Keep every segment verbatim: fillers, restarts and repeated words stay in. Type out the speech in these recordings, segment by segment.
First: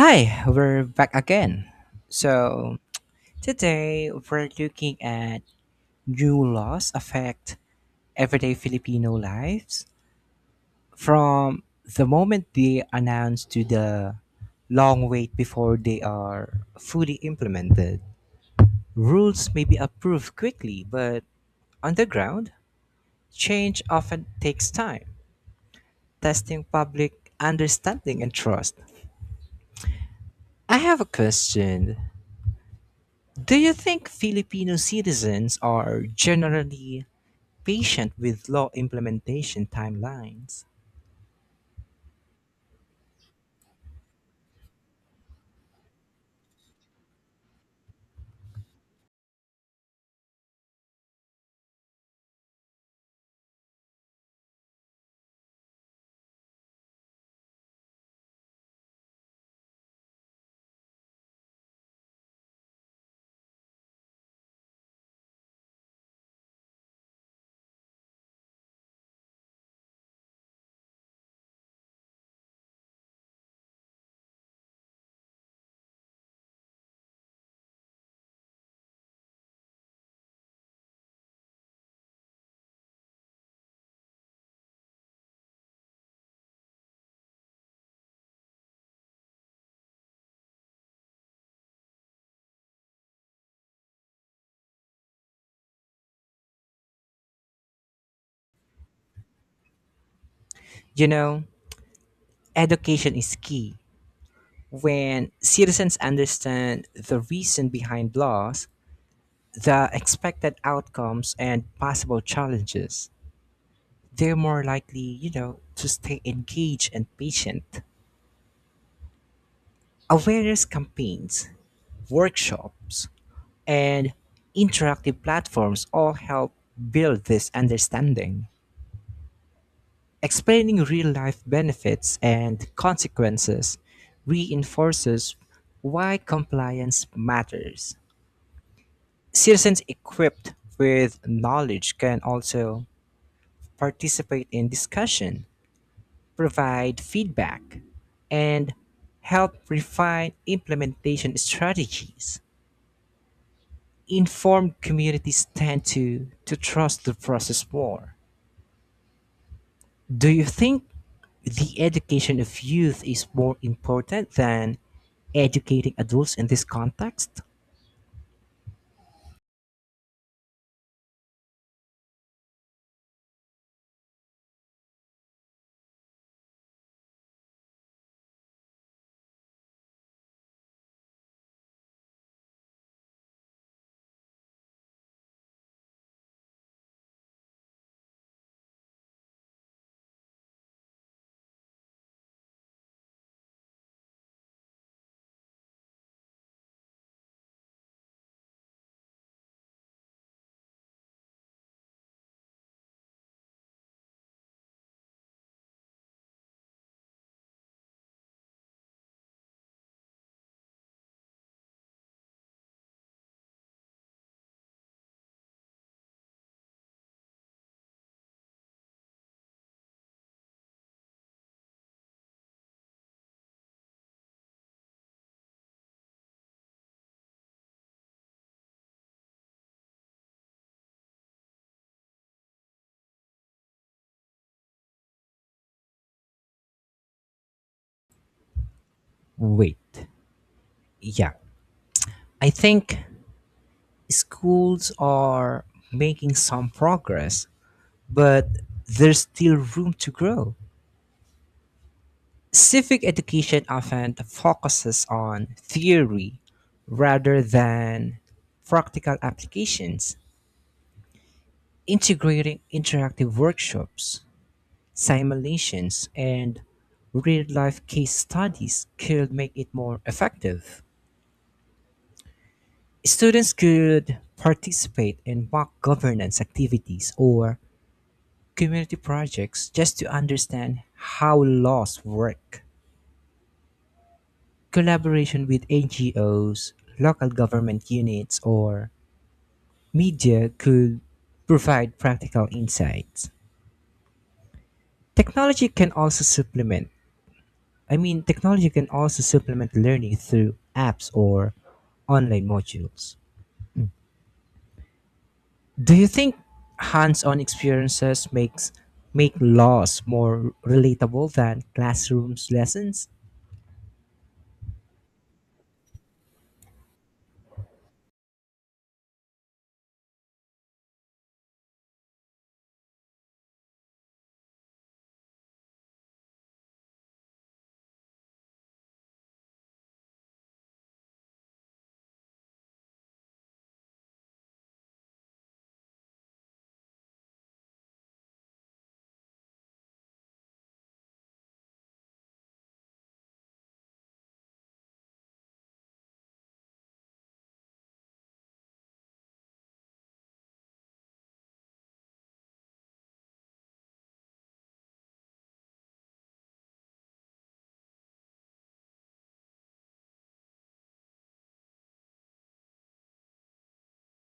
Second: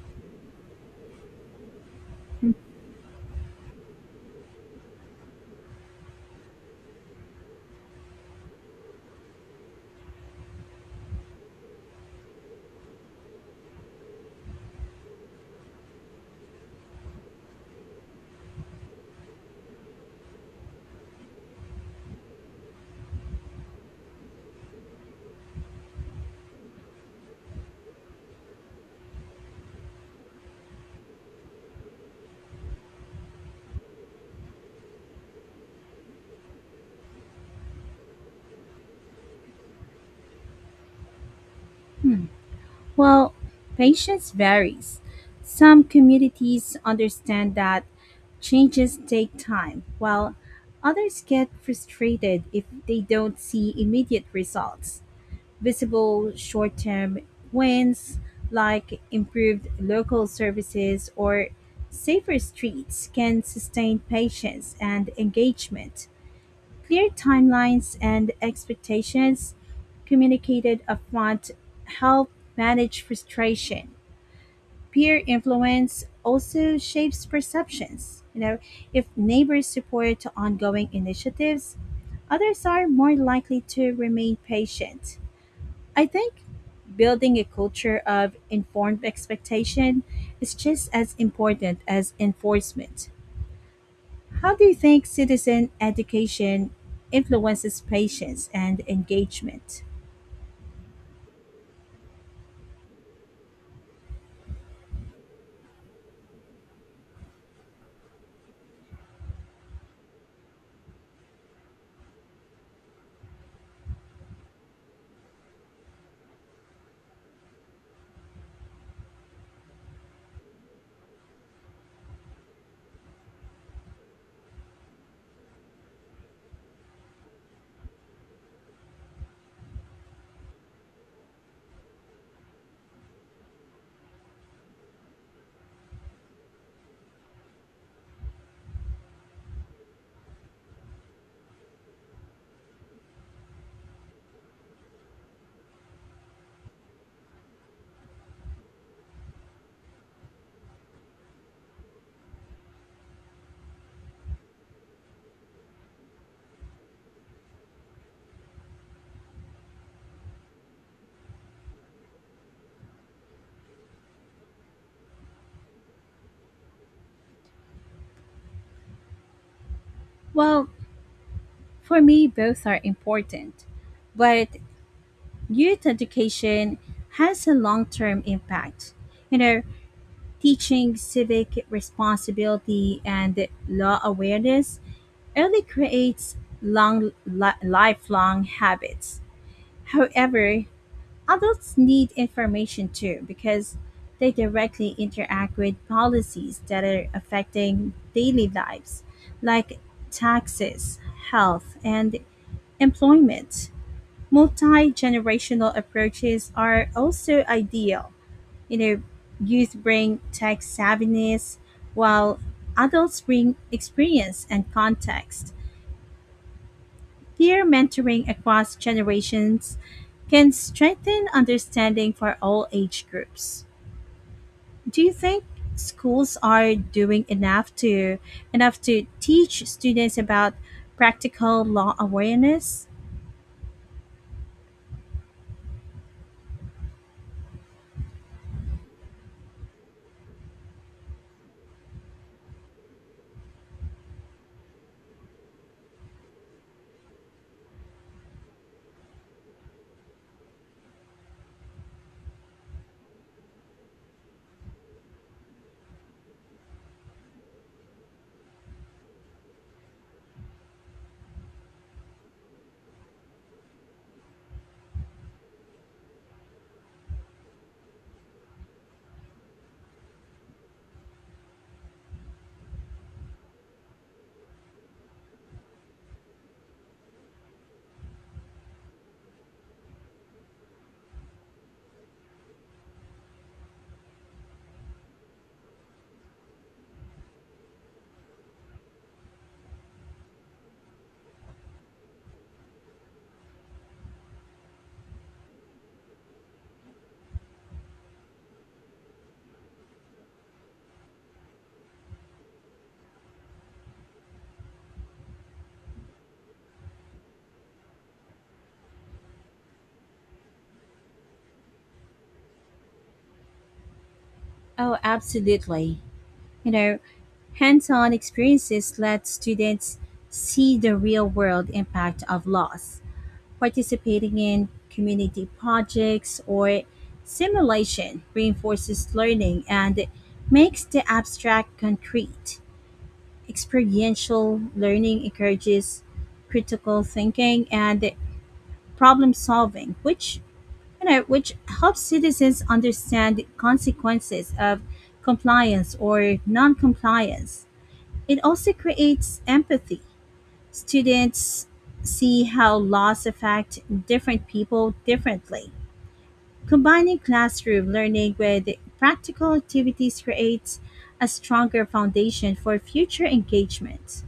Hi, we're back again. So, today we're looking at new laws affect everyday Filipino lives from the moment they announce to the long wait before they are fully implemented. Rules may be approved quickly, but on the ground, change often takes time, testing public understanding and trust. I have a question. Do you think Filipino citizens are generally patient with law implementation timelines? Well, patience varies. Some communities understand that changes take time, while others get frustrated if they don't see immediate results. Visible short term wins like improved local services or safer streets can sustain patience and engagement. Clear timelines and expectations communicated upfront help manage frustration. Peer influence also shapes perceptions. You know, if neighbors support ongoing initiatives, others are more likely to remain patient. I think building a culture of informed expectation is just as important as enforcement. How do you think citizen education influences patience and engagement? You know, Education is key. When citizens understand the reason behind laws, the expected outcomes, and possible challenges, they're more likely, you know, to stay engaged and patient. Awareness campaigns, workshops, and interactive platforms all help build this understanding. Explaining real life benefits and consequences reinforces why compliance matters. Citizens equipped with knowledge can also participate in discussion, provide feedback, and help refine implementation strategies. Informed communities tend to, to trust the process more. Do you think the education of youth is more important than educating adults in this context? Well, for me, both are important, but youth education has a long term impact. You know, teaching civic responsibility and law awareness early creates long li- lifelong habits. However, adults need information too because they directly interact with policies that are affecting daily lives, like taxes, health, and employment. Multi generational approaches are also ideal. You know, youth bring tech savviness, while adults bring experience and context. Peer mentoring across generations can strengthen understanding for all age groups. Do you think schools are doing enough to enough to teach students about practical law awareness? Wait, yeah. I think schools are making some progress, but there's still room to grow. Civic education often focuses on theory rather than practical applications, integrating interactive workshops simulations, and real life case studies could make it more effective. Students could participate in mock governance activities or community projects just to understand how laws work. Collaboration with N G Os, local government units, or media could provide practical insights. Technology can also supplement I mean, Technology can also supplement learning through apps or online modules. Do you think hands-on experiences makes make laws more relatable than classrooms lessons? Oh, absolutely. You know, hands-on experiences let students see the real-world impact of laws. Participating in community projects or simulation reinforces learning and makes the abstract concrete. Experiential learning encourages critical thinking and problem solving, which you know which helps citizens understand the consequences of compliance or non-compliance. It also creates empathy. Students see how laws affect different people differently. Combining classroom learning with practical activities creates a stronger foundation for future engagement.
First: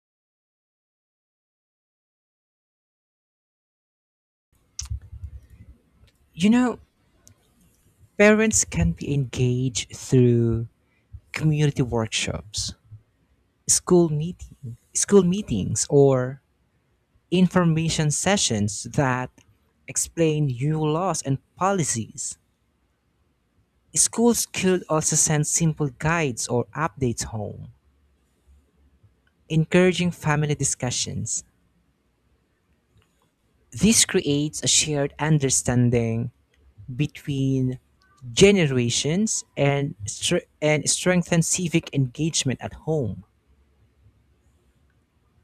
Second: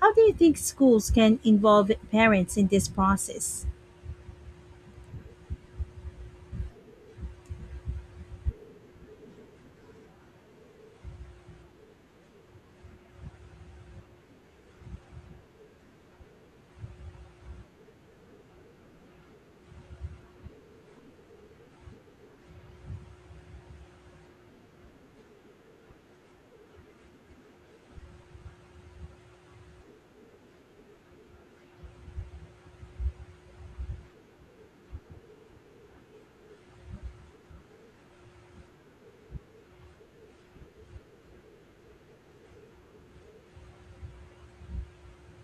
How do you think schools can involve parents in this process? You know, Parents can be engaged through community workshops, school meeting, school meetings or information sessions that explain new laws and policies. Schools could also send simple guides or updates home, encouraging family discussions. This creates a shared understanding between generations, and, stre- and strengthens civic engagement at home.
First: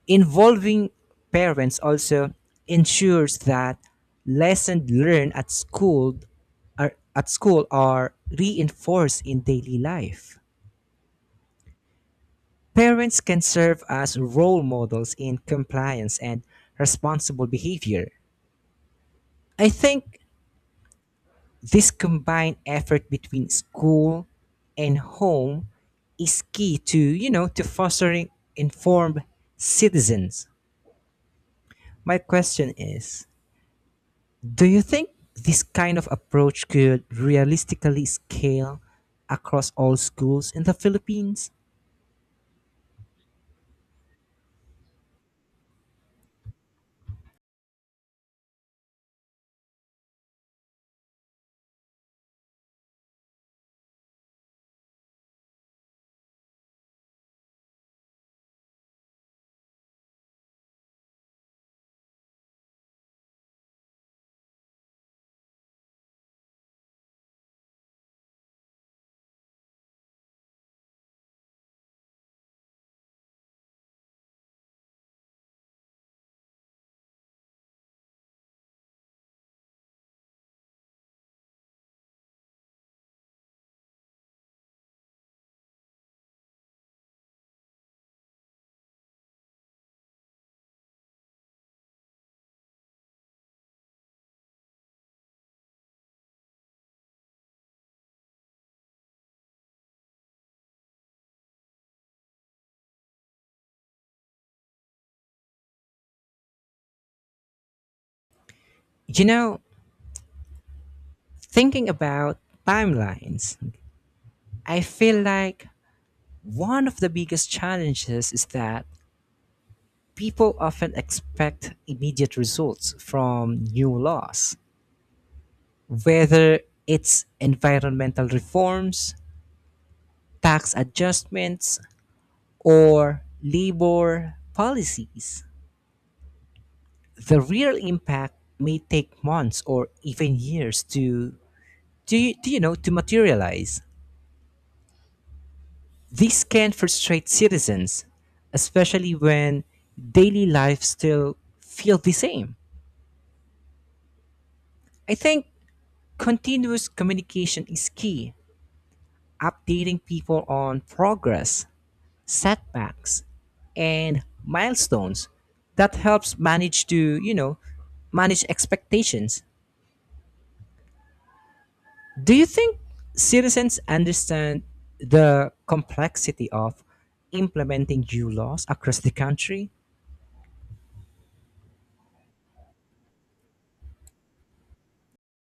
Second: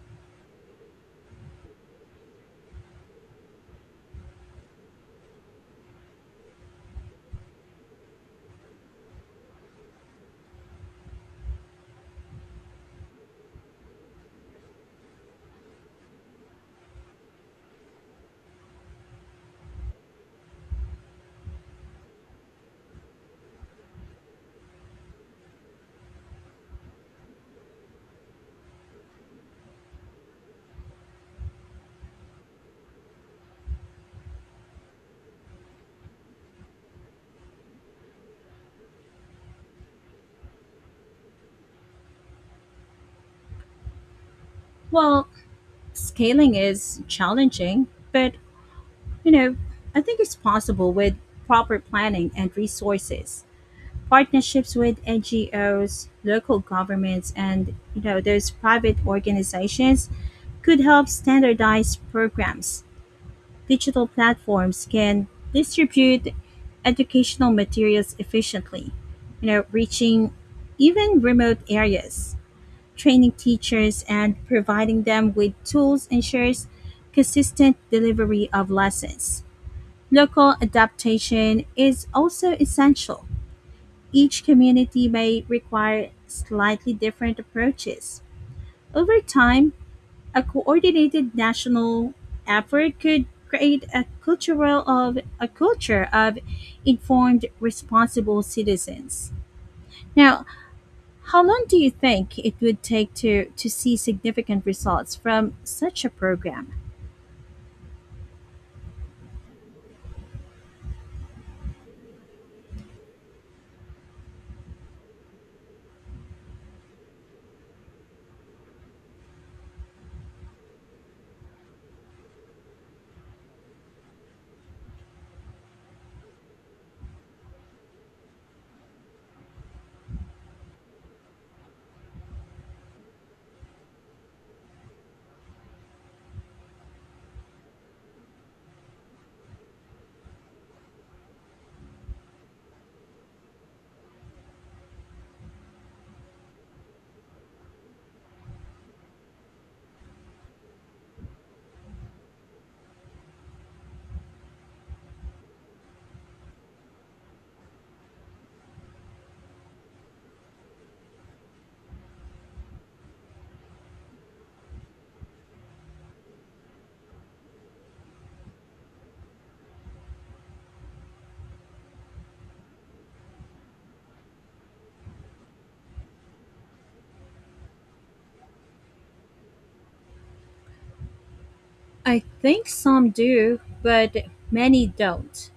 Involving parents also ensures that lessons learned at school are, at school are reinforced in daily life. Parents can serve as role models in compliance and responsible behavior. I think this combined effort between school and home is key to, you know, to fostering informed citizens. My question is, do you think this kind of approach could realistically scale across all schools in the Philippines? Well, scaling is challenging, but you know, I think it's possible with proper planning and resources. Partnerships with N G Os, local governments, and you know, those private organizations could help standardize programs. Digital platforms can distribute educational materials efficiently, you know, reaching even remote areas. Training teachers and providing them with tools ensures consistent delivery of lessons. Local adaptation is also essential. Each community may require slightly different approaches. Over time, a coordinated national effort could create a cultural of a culture of informed responsible citizens. Now, how long do you think it would take to, to see significant results from such a program? You know, Thinking about timelines, I feel like one of the biggest challenges is that people often expect immediate results from new laws, whether it's environmental reforms, tax adjustments, or labor policies. The real impact may take months or even years to to you, you know to materialize. This can frustrate citizens, especially when daily lives still feel the same. I think continuous communication is key, updating people on progress, setbacks, and milestones. That helps manage to, you know, manage expectations. Do you think citizens understand the complexity of implementing new laws across the country? I think some do, but many don't.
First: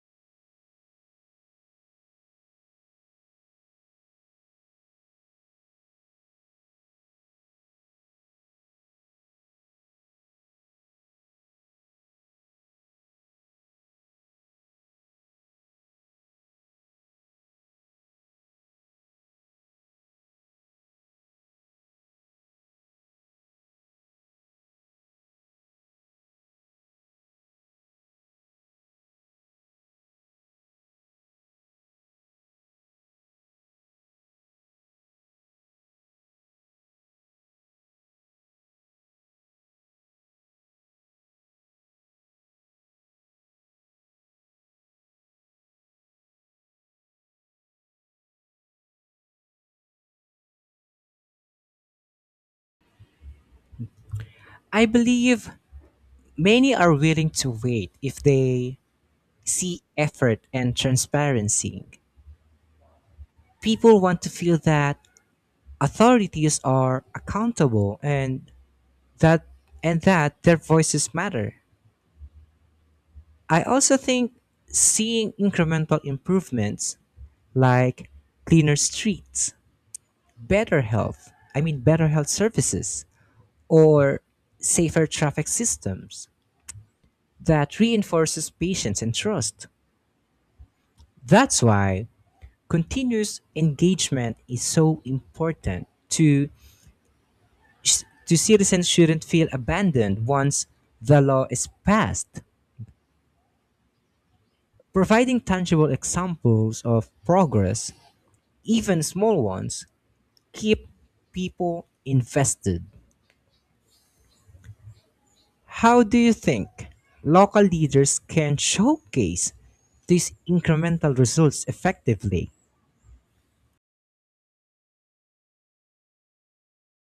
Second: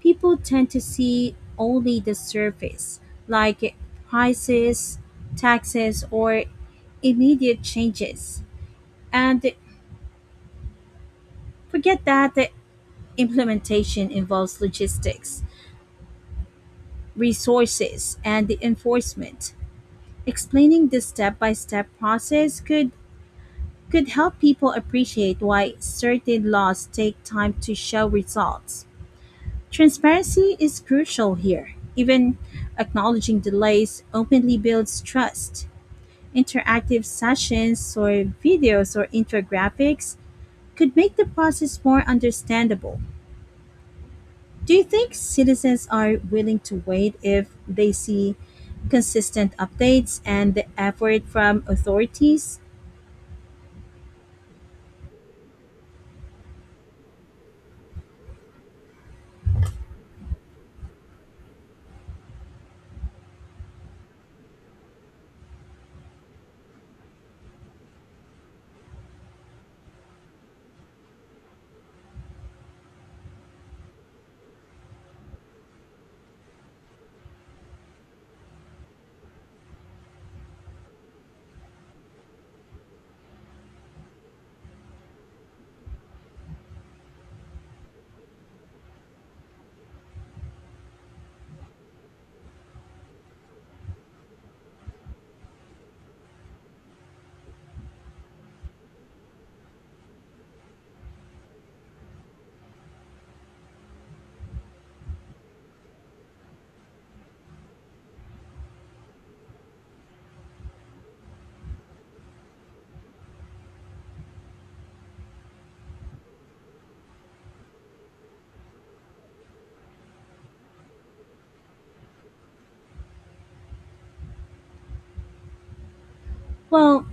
People tend to see only the surface, like prices, taxes, or immediate changes, and forget that the implementation involves logistics, resources, and the enforcement. Explaining the step by step process could could help people appreciate why certain laws take time to show results. Transparency is crucial here. Even acknowledging delays openly builds trust. Interactive sessions or videos or infographics could make the process more understandable. Do you think citizens are willing to wait if they see consistent updates and the effort from authorities? I believe many are willing to wait if they see effort and transparency. People want to feel that authorities are accountable and that and that their voices matter. I also think seeing incremental improvements like cleaner streets, better health, I mean better health services or safer traffic systems that reinforces patience and trust. That's why continuous engagement is so important to sh- the citizens shouldn't feel abandoned once the law is passed. Providing tangible examples of progress, even small ones, keep people invested. How do you think local leaders can showcase these incremental results effectively? Well,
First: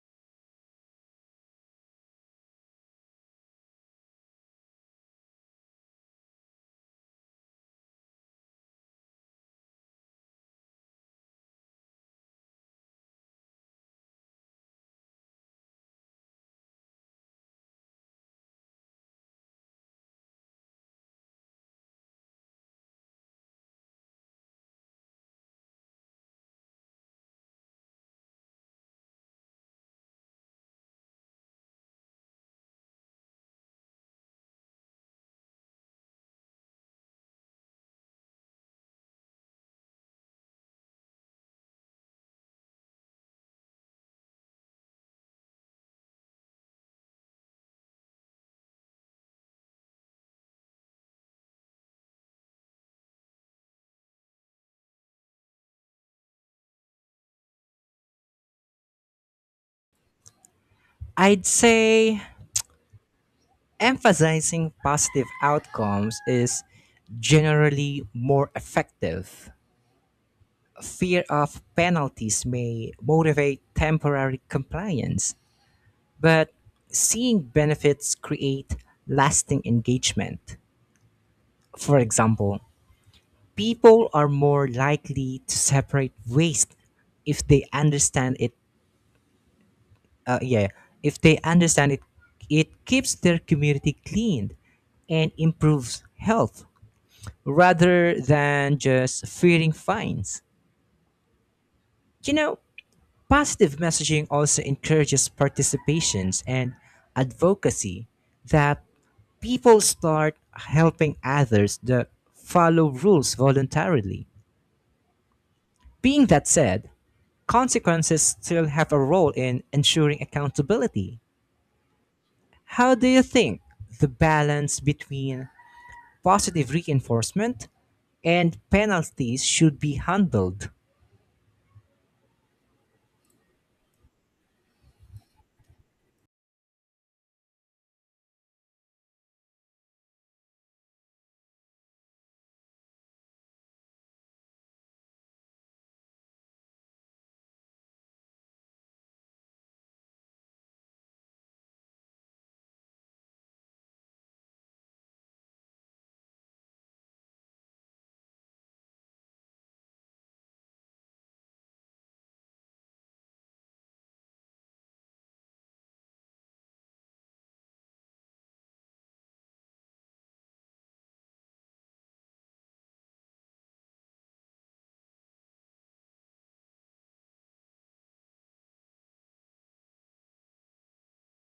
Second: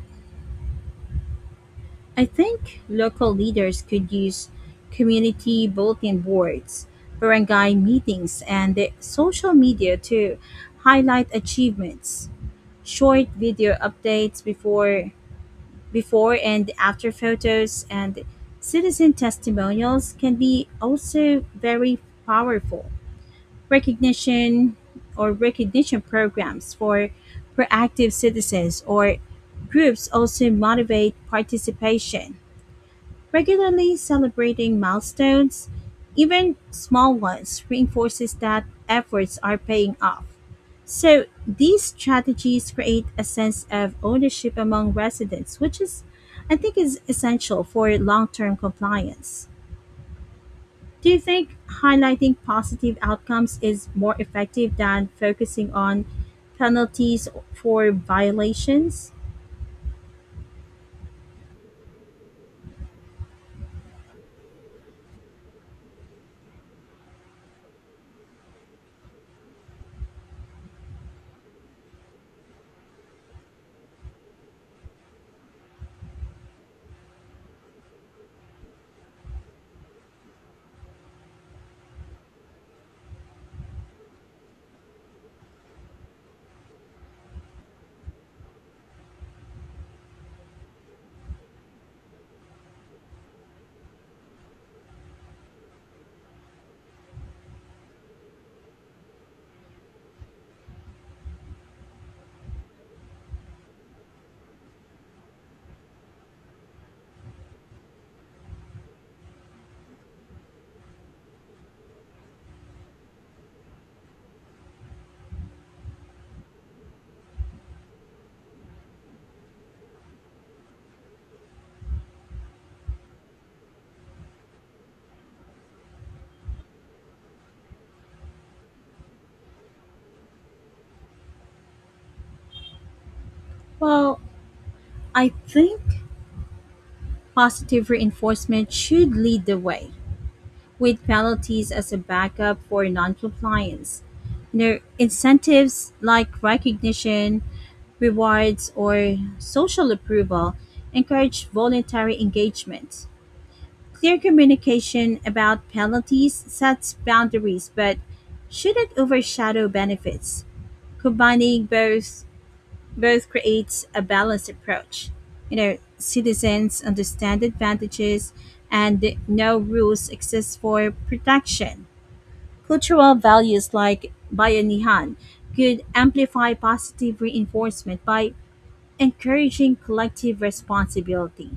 I think local leaders could use community bulletin boards, barangay meetings, and the social media to highlight achievements. Short video updates before before and after photos and citizen testimonials can be also very powerful. Recognition or Recognition programs for proactive citizens or groups also motivate participation. Regularly celebrating milestones, even small ones, reinforces that efforts are paying off. So, these strategies create a sense of ownership among residents, which is, I think, is essential for long term compliance. Do you think highlighting positive outcomes is more effective than focusing on penalties for violations? I'd say emphasizing positive outcomes is generally more effective. Fear of penalties may motivate temporary compliance, but seeing benefits create lasting engagement. For example, people are more likely to separate waste if they understand it uh, yeah, if they understand it it keeps their community clean and improves health rather than just fearing fines. You know, Positive messaging also encourages participations and advocacy that people start helping others that follow rules voluntarily. Being that said, consequences still have a role in ensuring accountability. How do you think the balance between positive reinforcement and penalties should be handled? Well, I think positive reinforcement should lead the way with penalties as a backup for noncompliance. You incentives like recognition, rewards, or social approval encourage voluntary engagement. Clear communication about penalties sets boundaries but shouldn't overshadow benefits. Combining both both creates a balanced approach. You know, citizens understand advantages and know rules exist for protection. Cultural values like Bayanihan could amplify positive reinforcement by encouraging collective responsibility.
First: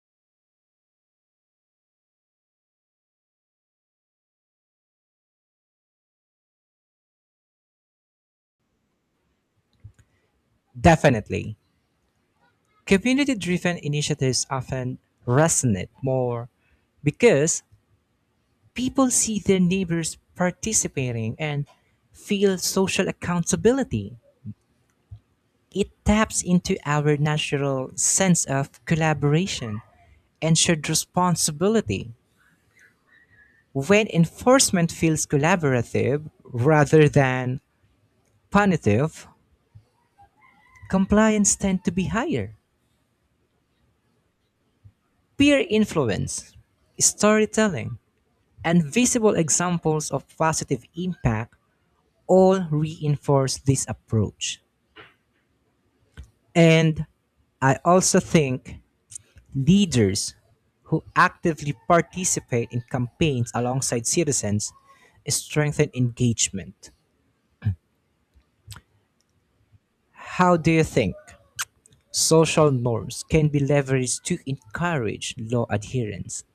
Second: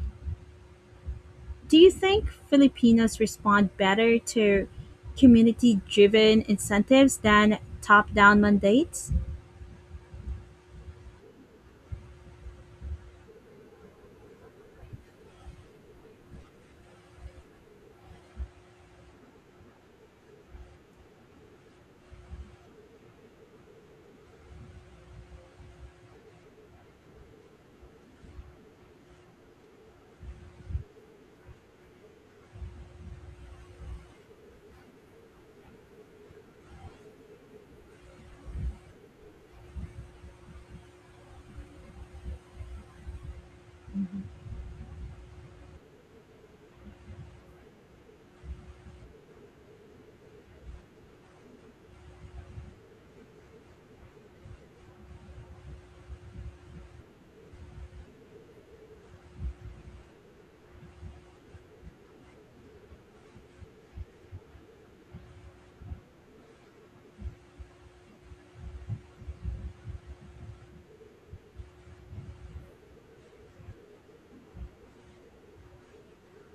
Do you think Filipinos respond better to community driven incentives than top down mandates? Definitely. Community driven initiatives often resonate more because people see their neighbors participating and feel social accountability. It taps into our natural sense of collaboration and shared responsibility. When enforcement feels collaborative rather than punitive, compliance tends to be higher. Peer influence, storytelling, and visible examples of positive impact all reinforce this approach. And I also think leaders who actively participate in campaigns alongside citizens strengthen engagement. How do you think social norms can be leveraged to encourage law adherence?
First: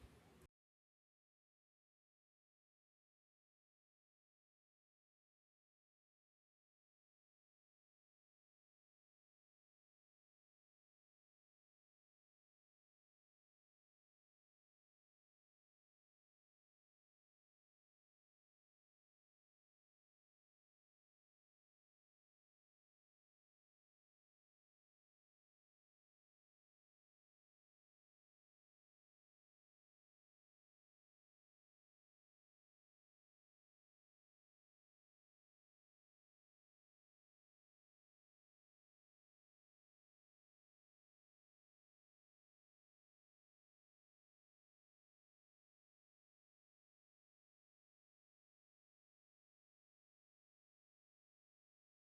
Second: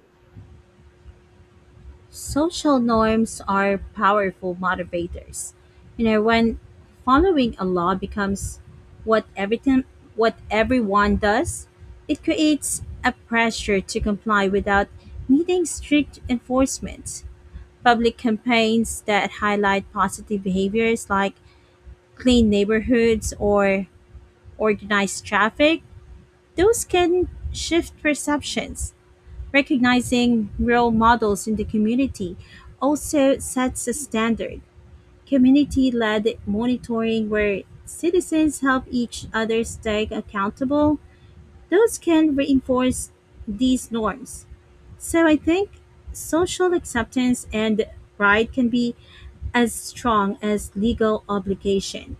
Social norms are powerful motivators. You know, when following a law becomes what everything what everyone does, it creates a pressure to comply without needing strict enforcement. Public campaigns that highlight positive behaviors like clean neighborhoods or organized traffic, those can shift perceptions. Recognizing role models in the community also sets a standard. Community led monitoring, where citizens help each other stay accountable, those can reinforce these norms. So I think social acceptance and pride can be as strong as legal obligation.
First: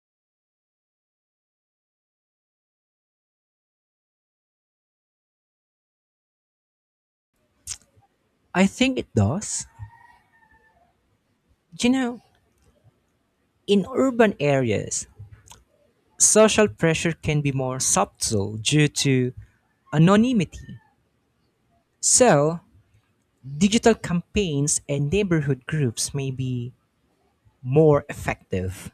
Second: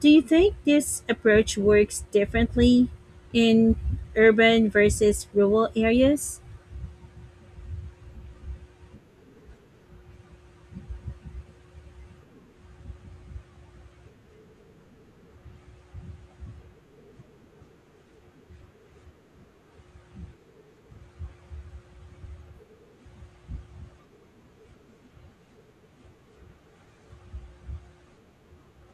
Do you think this approach works differently in urban versus rural areas? I think it does. You know, in urban areas, social pressure can be more subtle due to anonymity. So, digital campaigns and neighborhood groups may be more effective.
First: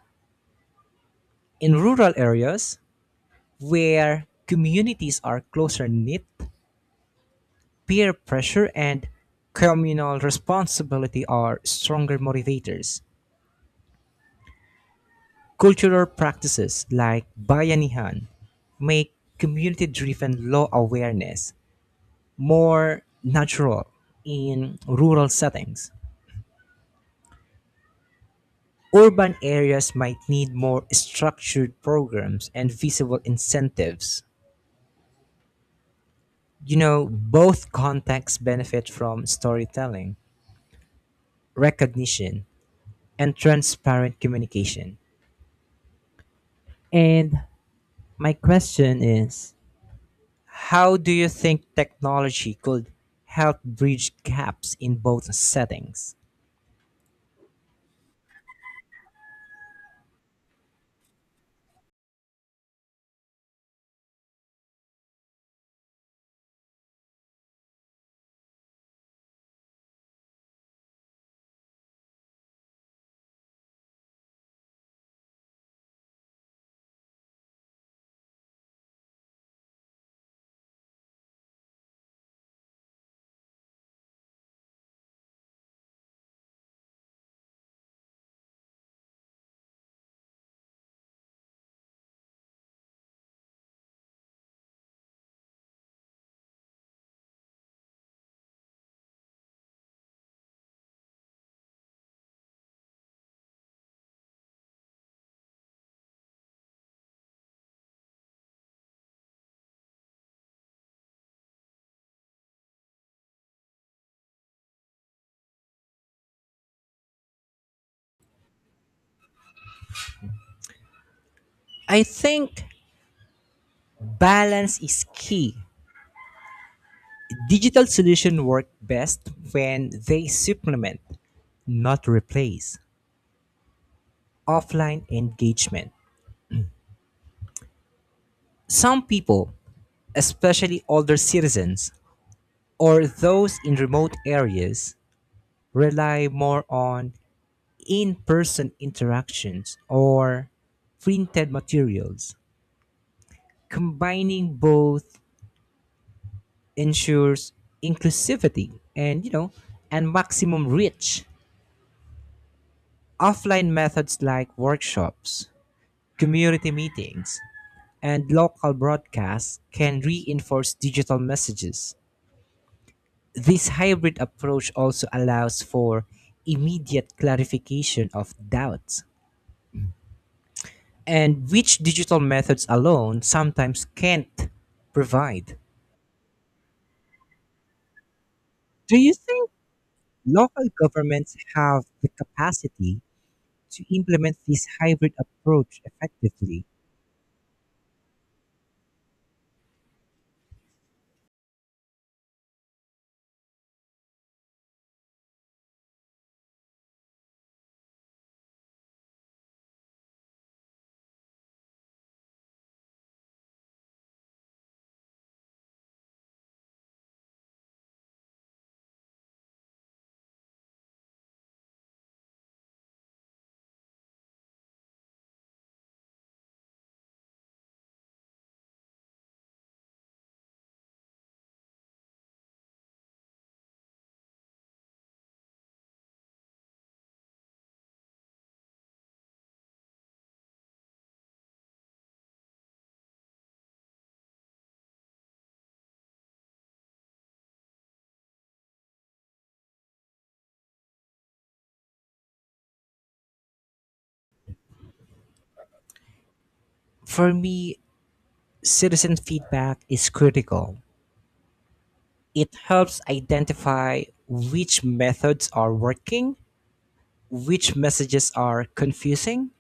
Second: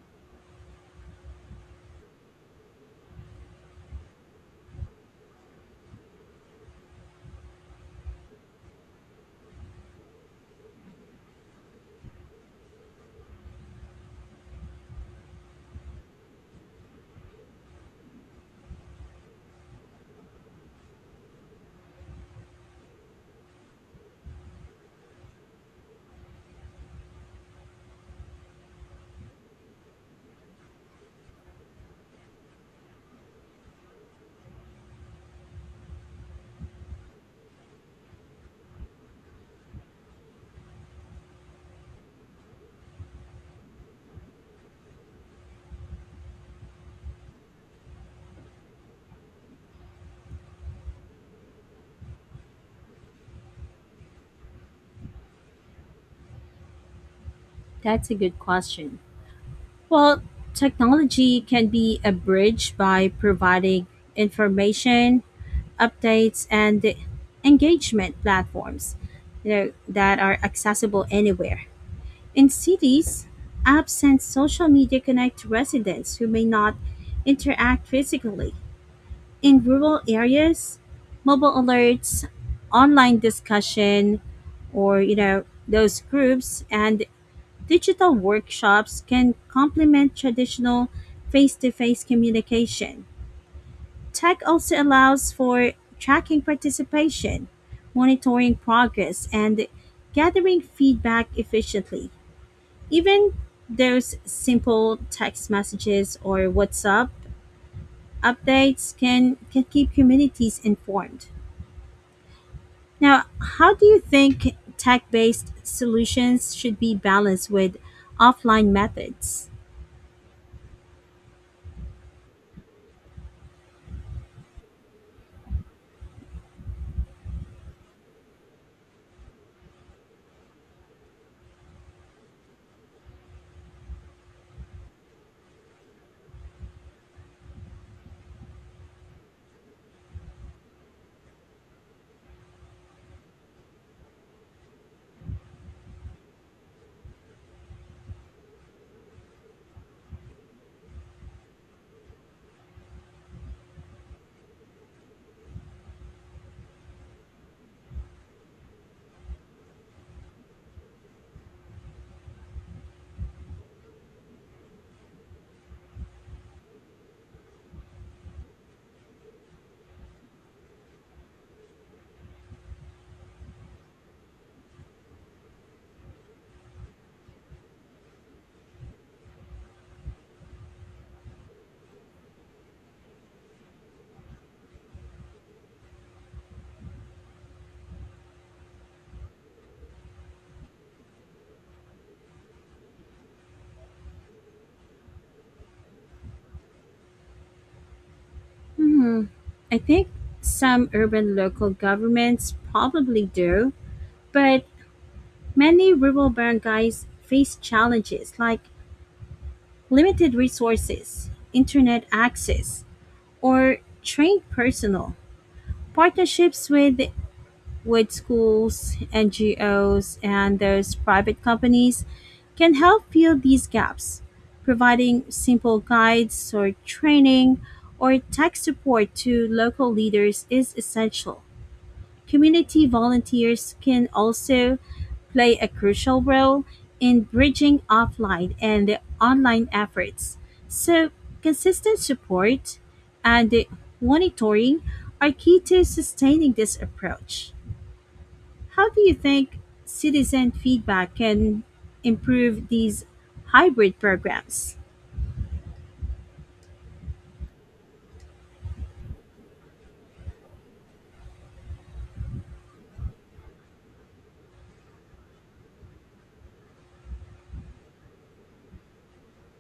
In rural areas where communities are closer knit, peer pressure and communal responsibility are stronger motivators. Cultural practices like bayanihan make community driven law awareness more natural in rural settings. Urban areas might need more structured programs and visible incentives. You know, both contexts benefit from storytelling, recognition, and transparent communication. And my question is how do you think technology could help bridge gaps in both settings? That's a good question. Well, technology can be a bridge by providing information, updates, and engagement platforms, you know, that are accessible anywhere. In cities, apps and social media connect residents who may not interact physically. In rural areas, mobile alerts, online discussion, or you know those groups and digital workshops can complement traditional face to face communication. Tech also allows for tracking participation, monitoring progress, and gathering feedback efficiently. Even those simple text messages or WhatsApp updates can, can keep communities informed. Now, how do you think tech based solutions should be balanced with offline methods? I think balance is key. Digital solutions work best when they supplement, not replace, offline engagement. Some people, especially older citizens or those in remote areas, rely more on in person interactions or printed materials. Combining both ensures inclusivity and, you know, and maximum reach. Offline methods like workshops, community meetings, and local broadcasts can reinforce digital messages. This hybrid approach also allows for immediate clarification of doubts, and which digital methods alone sometimes can't provide. Do you think local governments have the capacity to implement this hybrid approach effectively? Hmm. I think some urban local governments probably do, but many rural barangays face challenges like limited resources, internet access, or trained personnel. Partnerships with with schools, N G Os, and those private companies can help fill these gaps. Providing simple guides or training or tech support to local leaders is essential. Community volunteers can also play a crucial role in bridging offline and online efforts. So, consistent support and monitoring are key to sustaining this approach. How do you think citizen feedback can improve these hybrid programs? For me, citizen feedback is critical. It helps identify which methods are working which messages are confusing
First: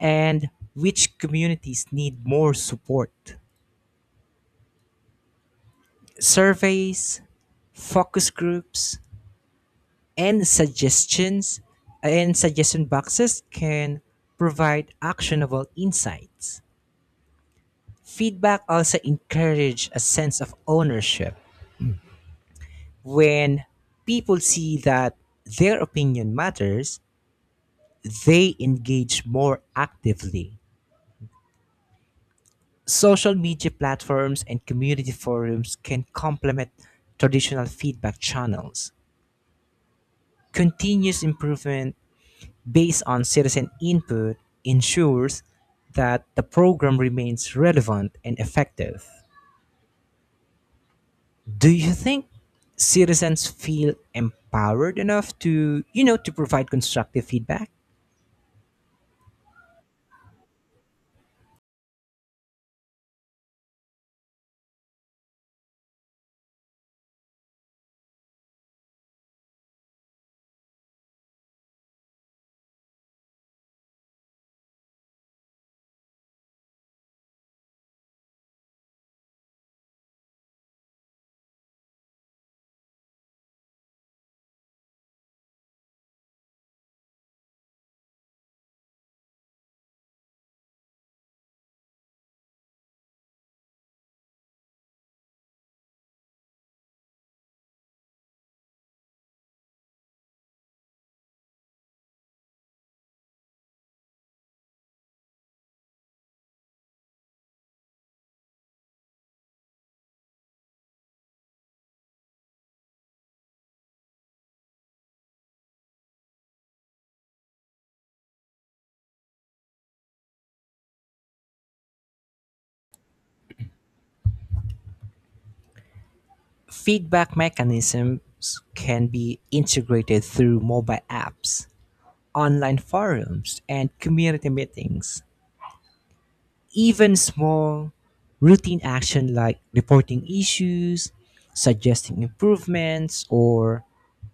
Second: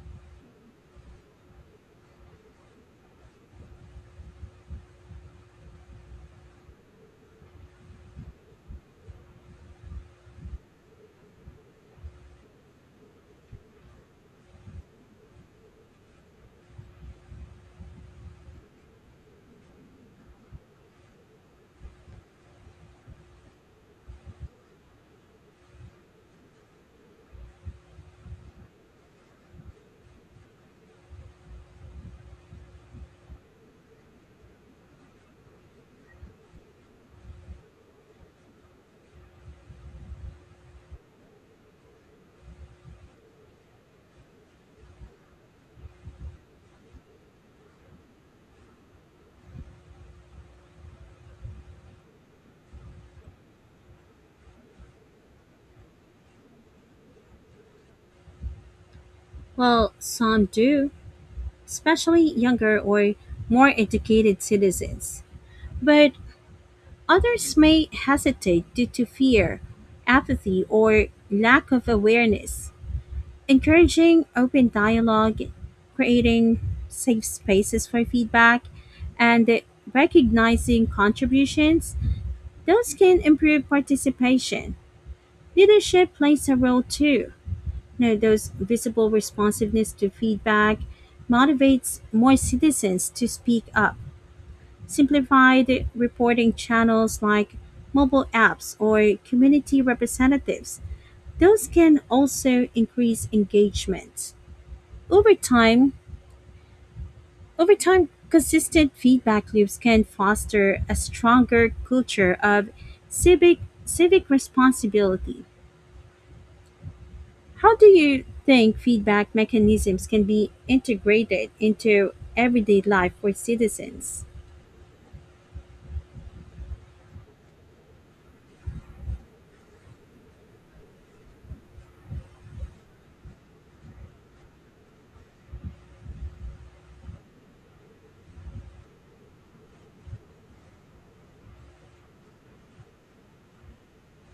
and which communities need more support. Surveys, focus groups, and suggestions and suggestion boxes can provide actionable insights. Feedback also encourage a sense of ownership. When people see that their opinion matters, they engage more actively. Social media platforms and community forums can complement traditional feedback channels. Continuous improvement based on citizen input ensures that the program remains relevant and effective. Do you think citizens feel empowered enough to, you know, to provide constructive feedback? Well, some do, especially younger or more educated citizens. But others may hesitate due to fear, apathy, or lack of awareness. Encouraging open dialogue, creating safe spaces for feedback, and recognizing contributions, those can improve participation. Leadership plays a role too. You know, those visible responsiveness to feedback motivates more citizens to speak up. Simplified reporting channels like mobile apps or community representatives. Those can also increase engagement. Over time, over time, consistent feedback loops can foster a stronger culture of civic civic responsibility. How do you think feedback mechanisms can be integrated into everyday life for citizens? Feedback mechanisms can be integrated through mobile apps, online forums, and community meetings. Even small, routine action like reporting issues, suggesting improvements, or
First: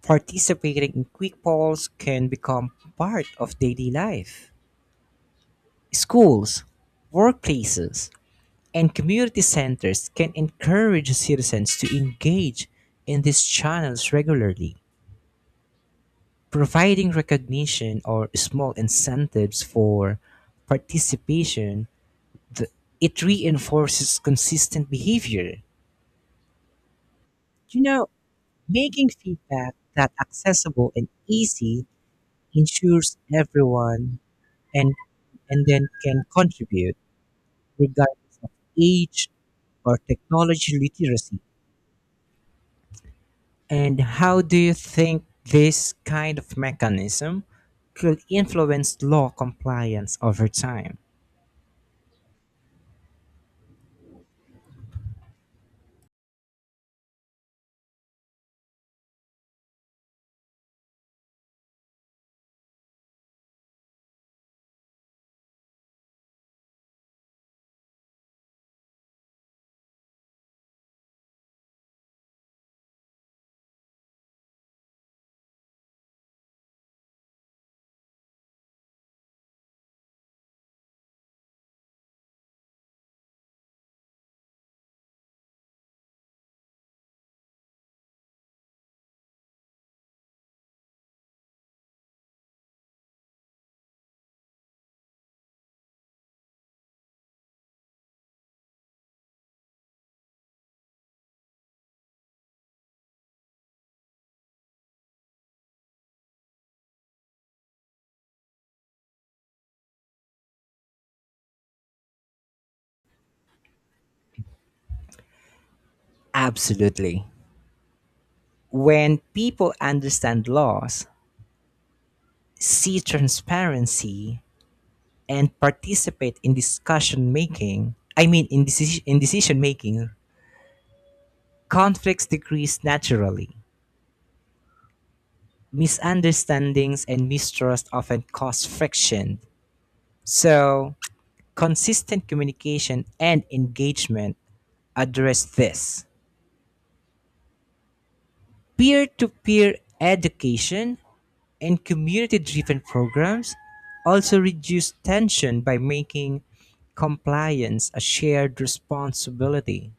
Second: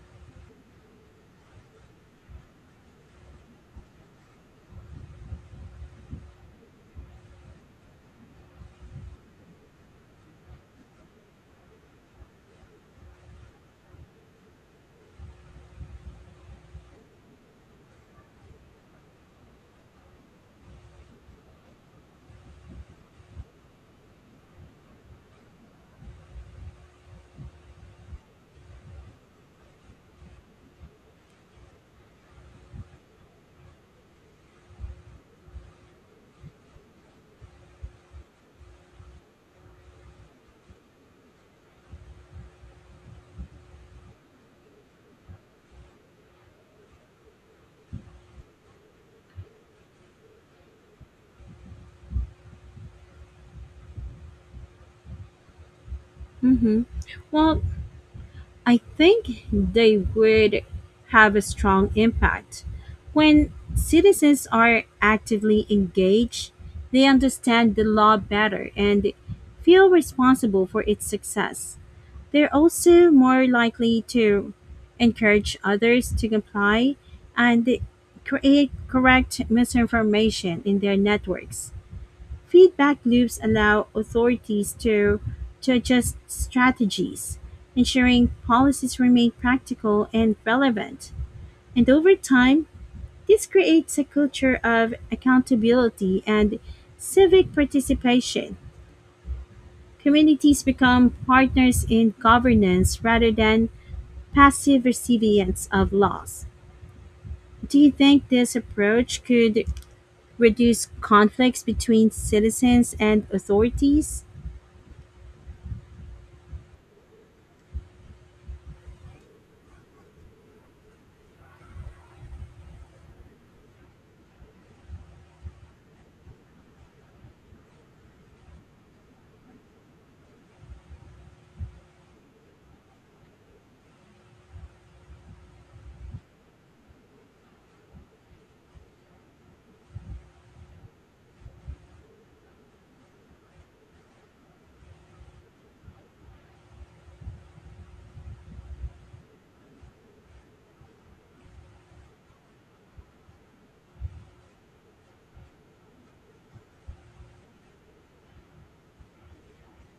participating in quick polls can become part of daily life. Schools, workplaces, and community centers can encourage citizens to engage in these channels regularly, providing recognition or small incentives for participation. th- It reinforces consistent behavior. You know, Making feedback that accessible and easy ensures everyone and and then can contribute regardless of age or technology literacy. And how do you think this kind of mechanism could influence law compliance over time? Hmm. Well, I think they would have a strong impact. When citizens are actively engaged, they understand the law better and feel responsible for its success. They're also more likely to encourage others to comply and create correct misinformation in their networks. Feedback loops allow authorities to to adjust strategies, ensuring policies remain practical and relevant. And over time, this creates a culture of accountability and civic participation. Communities become partners in governance rather than passive recipients of laws. Do you think this approach could reduce conflicts between citizens and authorities? Absolutely. When people understand laws, see transparency, and participate in discussion making, I mean in decision, in decision making, conflicts decrease naturally. Misunderstandings and mistrust often cause friction. So, consistent communication and engagement address this. Peer to peer education and community driven programs also reduce tension by making compliance a shared responsibility.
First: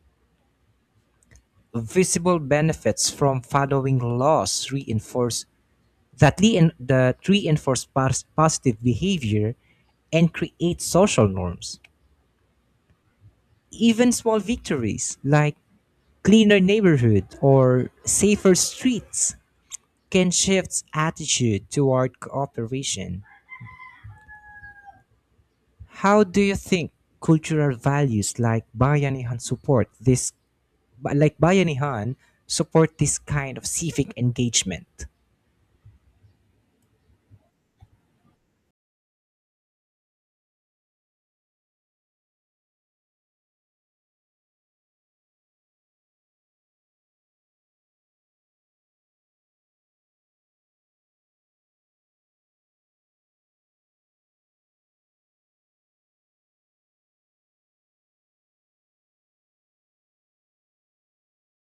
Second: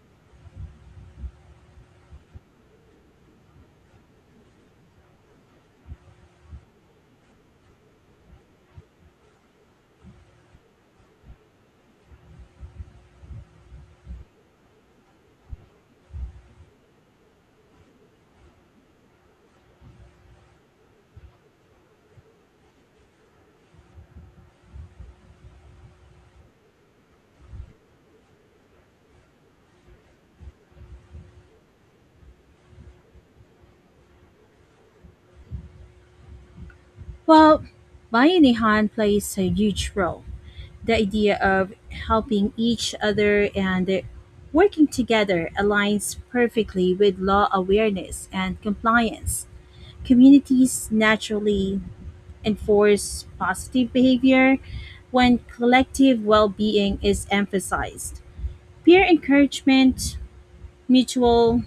Visible benefits from following laws reinforce that, rein, that reinforce pos- positive behavior and create social norms. Even small victories like cleaner neighborhood or safer streets can shift attitude toward cooperation. How do you think cultural values like Bayanihan support this like Bayanihan support this kind of civic engagement? Well, buying a hand plays a huge role. The idea of helping each other and working together aligns perfectly with law awareness and compliance. Communities naturally enforce positive behavior when collective well being is emphasized. Peer encouragement, mutual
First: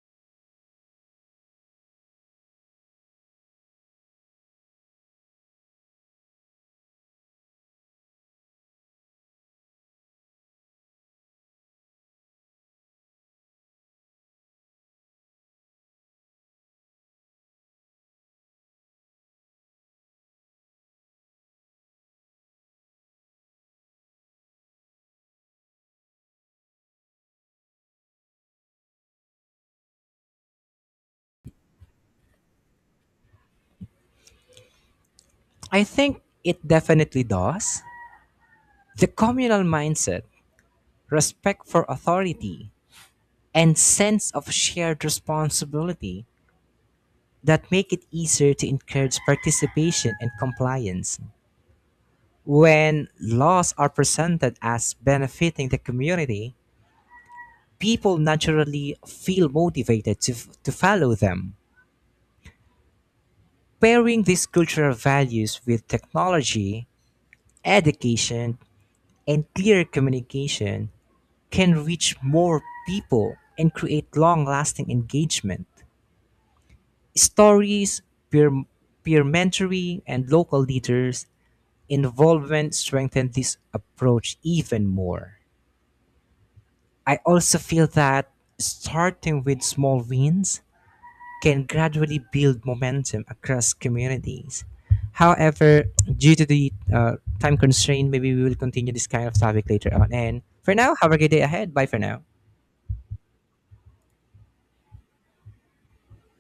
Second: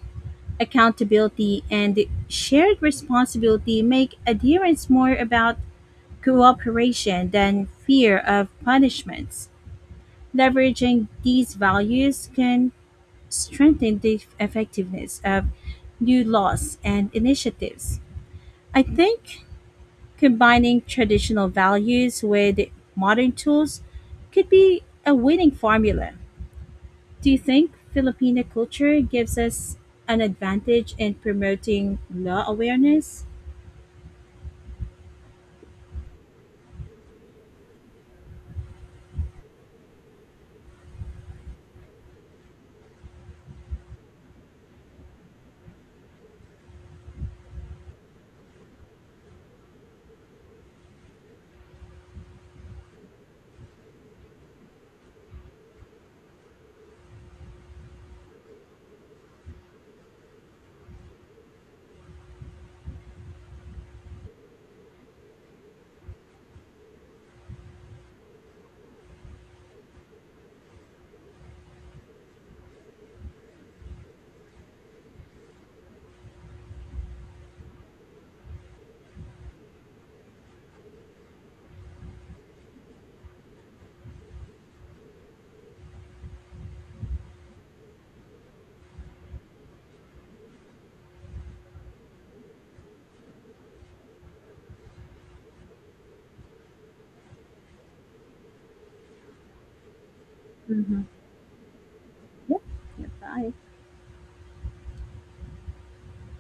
accountability, and shared responsibility make adherence more about cooperation than fear of punishments. Leveraging these values can strengthen the effectiveness of new laws and initiatives. I think combining traditional values with modern tools could be a winning formula. Do you think Filipino culture gives us an advantage in promoting law awareness? I think it definitely does. The communal mindset, respect for authority, and sense of shared responsibility that make it easier to encourage participation and compliance. When laws are presented as benefiting the community, people naturally feel motivated to, to follow them. Pairing these cultural values with technology, education, and clear communication can reach more people and create long lasting engagement. Stories, peer, peer mentoring, and local leaders' involvement strengthen this approach even more. I also feel that starting with small wins can gradually build momentum across communities. However, due to the uh, time constraint, maybe we will continue this kind of topic later on. And for now, Mm-hmm. have a good day ahead. Bye for now. Yep. Yep. Bye.